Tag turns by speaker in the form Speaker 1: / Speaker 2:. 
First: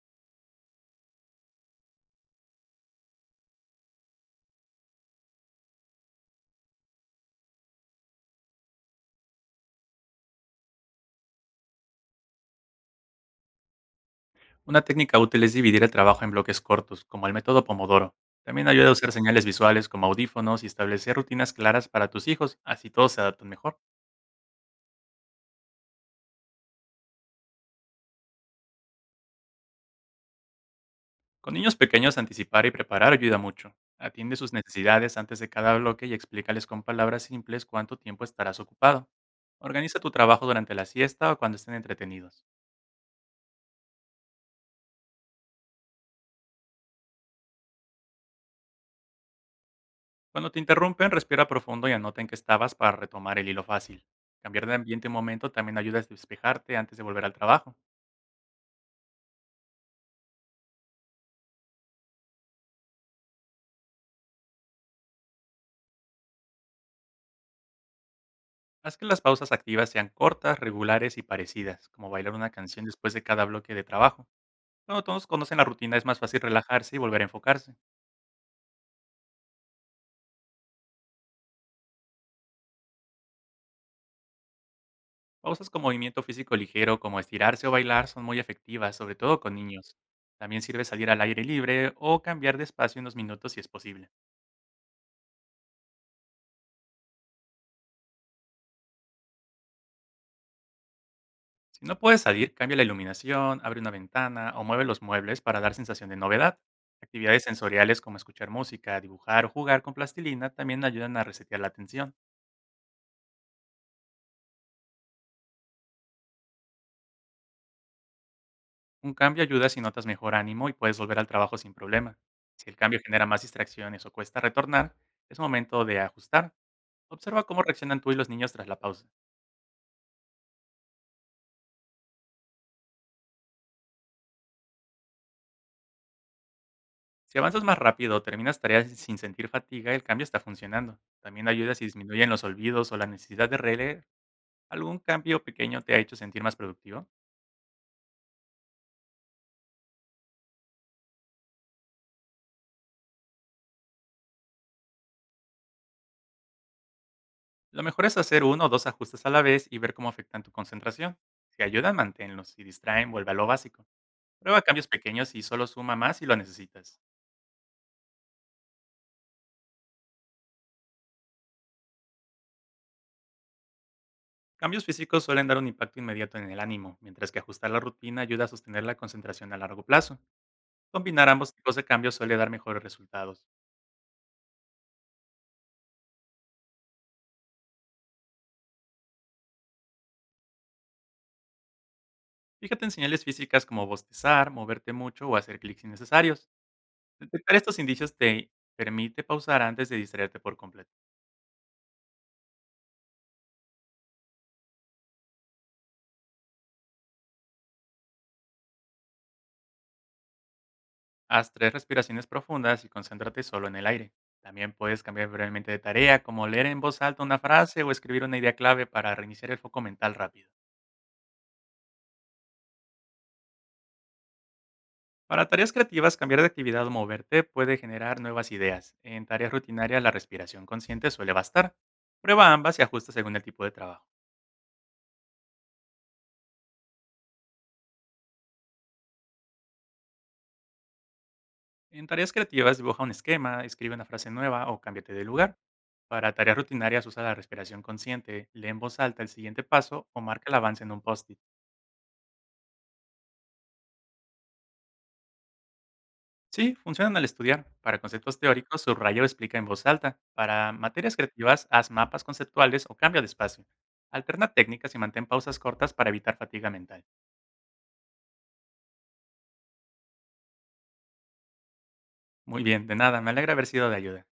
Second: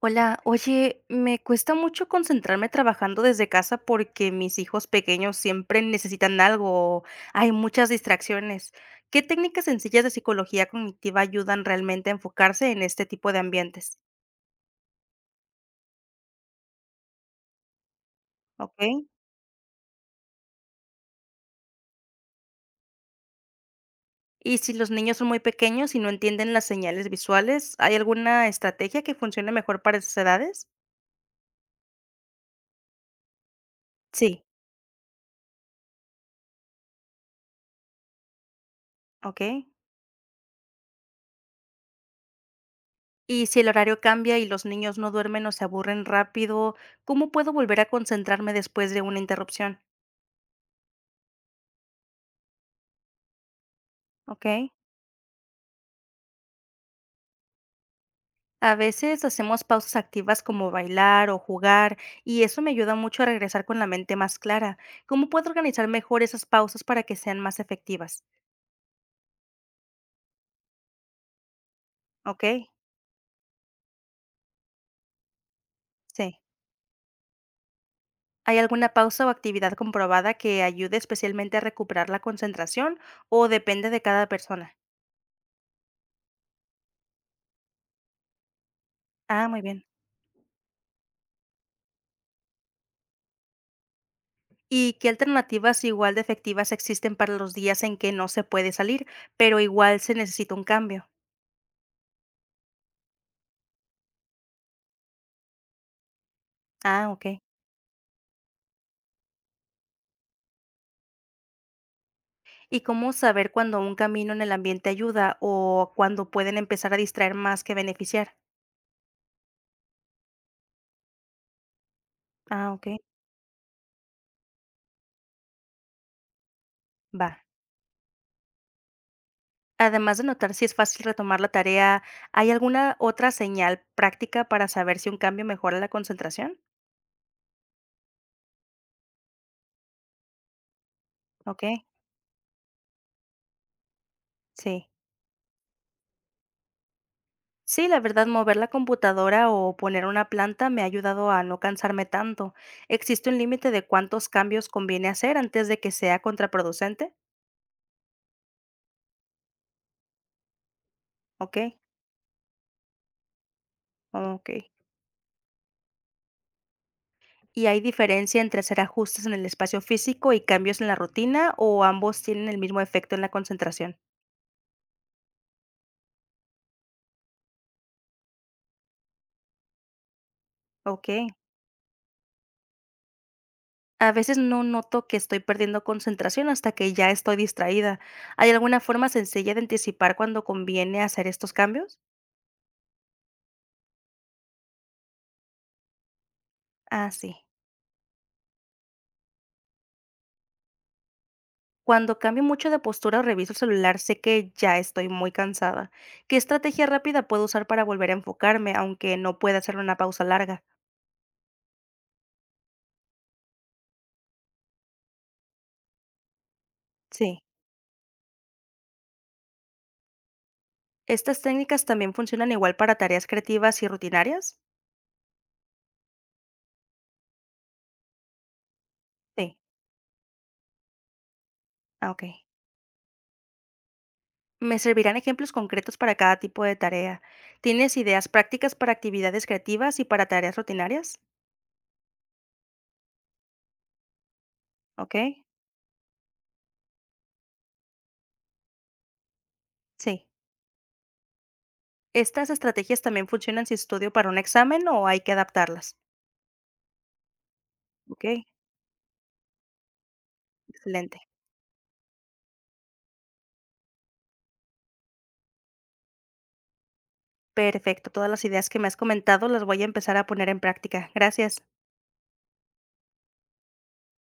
Speaker 1: Hola, oye, me cuesta mucho concentrarme trabajando desde casa porque mis hijos pequeños siempre necesitan algo, hay muchas distracciones. ¿Qué técnicas sencillas de psicología cognitiva ayudan realmente a enfocarse en este tipo de ambientes?
Speaker 2: Una técnica útil es dividir el trabajo en bloques cortos, como el método Pomodoro. También ayuda a
Speaker 1: ¿Ok?
Speaker 2: usar señales visuales como audífonos y establecer rutinas claras para tus hijos, así todos se adaptan mejor.
Speaker 1: Y si los niños son muy pequeños y no entienden las señales visuales, ¿hay alguna estrategia que funcione mejor para esas edades?
Speaker 2: Con niños pequeños, anticipar y preparar ayuda mucho. Atiende
Speaker 1: Sí,
Speaker 2: sus necesidades antes de cada bloque y explícales con palabras simples cuánto tiempo estarás ocupado.
Speaker 1: ok.
Speaker 2: Organiza tu trabajo durante la siesta o cuando estén entretenidos.
Speaker 1: Y si el horario cambia y los niños no duermen o se aburren rápido, ¿cómo puedo volver a concentrarme después de una interrupción?
Speaker 2: Cuando te interrumpen, respira profundo y anota en qué estabas para retomar el hilo fácil.
Speaker 1: Ok.
Speaker 2: Cambiar de ambiente un momento también ayuda a despejarte antes de volver al trabajo.
Speaker 1: A veces hacemos pausas activas como bailar o jugar y eso me ayuda mucho a regresar con la mente más clara. ¿Cómo puedo organizar mejor esas pausas para que sean más efectivas?
Speaker 2: Haz que las pausas activas sean cortas, regulares y parecidas, como bailar una
Speaker 1: Ok.
Speaker 2: canción después de cada bloque de trabajo. Cuando todos conocen la rutina es más
Speaker 1: Sí.
Speaker 2: fácil relajarse y volver a enfocarse.
Speaker 1: ¿Hay alguna pausa o actividad comprobada que ayude especialmente a recuperar la concentración o depende de cada persona?
Speaker 2: Pausas con movimiento físico ligero como estirarse o bailar son muy efectivas, sobre todo
Speaker 1: Ah,
Speaker 2: con
Speaker 1: muy bien.
Speaker 2: niños. También sirve salir al aire libre o cambiar de espacio unos minutos si es posible.
Speaker 1: ¿Y qué alternativas igual de efectivas existen para los días en que no se puede salir, pero igual se necesita un cambio?
Speaker 2: Si no puedes salir, cambia la iluminación, abre una ventana o mueve los muebles para dar sensación de novedad.
Speaker 1: Ah, ok.
Speaker 2: Actividades sensoriales como escuchar música, dibujar o jugar con plastilina también ayudan a resetear la atención.
Speaker 1: ¿Y cómo saber cuando un camino en el ambiente ayuda o cuando pueden empezar a distraer más que beneficiar?
Speaker 2: Un cambio ayuda si notas mejor ánimo y puedes volver al trabajo sin problema. Si
Speaker 1: Ah,
Speaker 2: el
Speaker 1: ok,
Speaker 2: cambio genera más distracciones o cuesta retornar, es momento de ajustar.
Speaker 1: va.
Speaker 2: Observa cómo reaccionan tú y los niños tras la pausa.
Speaker 1: Además de notar si es fácil retomar la tarea, ¿hay alguna otra señal práctica para saber si un cambio mejora la concentración?
Speaker 2: Si avanzas más rápido o terminas tareas sin sentir fatiga, el cambio está funcionando. También
Speaker 1: Ok,
Speaker 2: ayuda si disminuyen los olvidos o la necesidad de releer.
Speaker 1: sí.
Speaker 2: ¿Algún cambio pequeño te ha hecho sentir más productivo?
Speaker 1: Sí, la verdad, mover la computadora o poner una planta me ha ayudado a no cansarme tanto. ¿Existe un límite de cuántos cambios conviene hacer antes de que sea contraproducente?
Speaker 2: Lo mejor es hacer uno o dos ajustes a la vez y ver cómo afectan tu concentración.
Speaker 1: Ok,
Speaker 2: Si ayudan, manténlos. Si distraen, vuelve a lo básico.
Speaker 1: ok.
Speaker 2: Prueba cambios pequeños y solo suma más si lo necesitas.
Speaker 1: ¿Y hay diferencia entre hacer ajustes en el espacio físico y cambios en la rutina o ambos tienen el mismo efecto en la concentración?
Speaker 2: Cambios físicos suelen dar un impacto inmediato en el ánimo, mientras que ajustar la rutina ayuda a sostener la concentración a largo plazo.
Speaker 1: Ok.
Speaker 2: Combinar ambos tipos de cambios suele dar mejores resultados.
Speaker 1: A veces no noto que estoy perdiendo concentración hasta que ya estoy distraída. ¿Hay alguna forma sencilla de anticipar cuando conviene hacer estos cambios?
Speaker 2: Fíjate en señales físicas como bostezar, moverte mucho o hacer clics innecesarios.
Speaker 1: Ah, sí.
Speaker 2: Detectar estos indicios te permite pausar antes de distraerte por completo.
Speaker 1: Cuando cambio mucho de postura o reviso el celular, sé que ya estoy muy cansada. ¿Qué estrategia rápida puedo usar para volver a enfocarme, aunque no pueda hacer una pausa larga?
Speaker 2: Haz tres respiraciones profundas y concéntrate solo en el aire. También puedes cambiar brevemente de tarea, como leer en voz alta una
Speaker 1: Sí.
Speaker 2: frase o escribir una idea clave para reiniciar el foco mental rápido.
Speaker 1: ¿Estas técnicas también funcionan igual para tareas creativas y rutinarias?
Speaker 2: Para tareas creativas, cambiar de actividad o moverte puede generar nuevas ideas. En tareas
Speaker 1: Sí,
Speaker 2: rutinarias, la respiración consciente suele bastar.
Speaker 1: ah, okey.
Speaker 2: Prueba ambas y ajusta según el tipo de trabajo.
Speaker 1: Me servirán ejemplos concretos para cada tipo de tarea. ¿Tienes ideas prácticas para actividades creativas y para tareas rutinarias?
Speaker 2: En tareas creativas, dibuja un esquema, escribe una frase nueva o cámbiate de
Speaker 1: Okey,
Speaker 2: lugar. Para tareas rutinarias, usa la respiración consciente, lee en voz alta el siguiente paso o
Speaker 1: sí.
Speaker 2: marca el avance en un post-it.
Speaker 1: ¿Estas estrategias también funcionan si estudio para un examen o hay que adaptarlas?
Speaker 2: Sí, funcionan al estudiar. Para conceptos
Speaker 1: Okey,
Speaker 2: teóricos, subraya o explica en voz alta. Para materias
Speaker 1: excelente.
Speaker 2: creativas, haz mapas conceptuales o cambia de espacio. Alterna técnicas y mantén pausas cortas para evitar fatiga mental.
Speaker 1: Perfecto, todas las ideas que me has comentado las voy a empezar a poner en práctica. Gracias.
Speaker 2: Muy bien, de nada, me alegra haber sido de ayuda.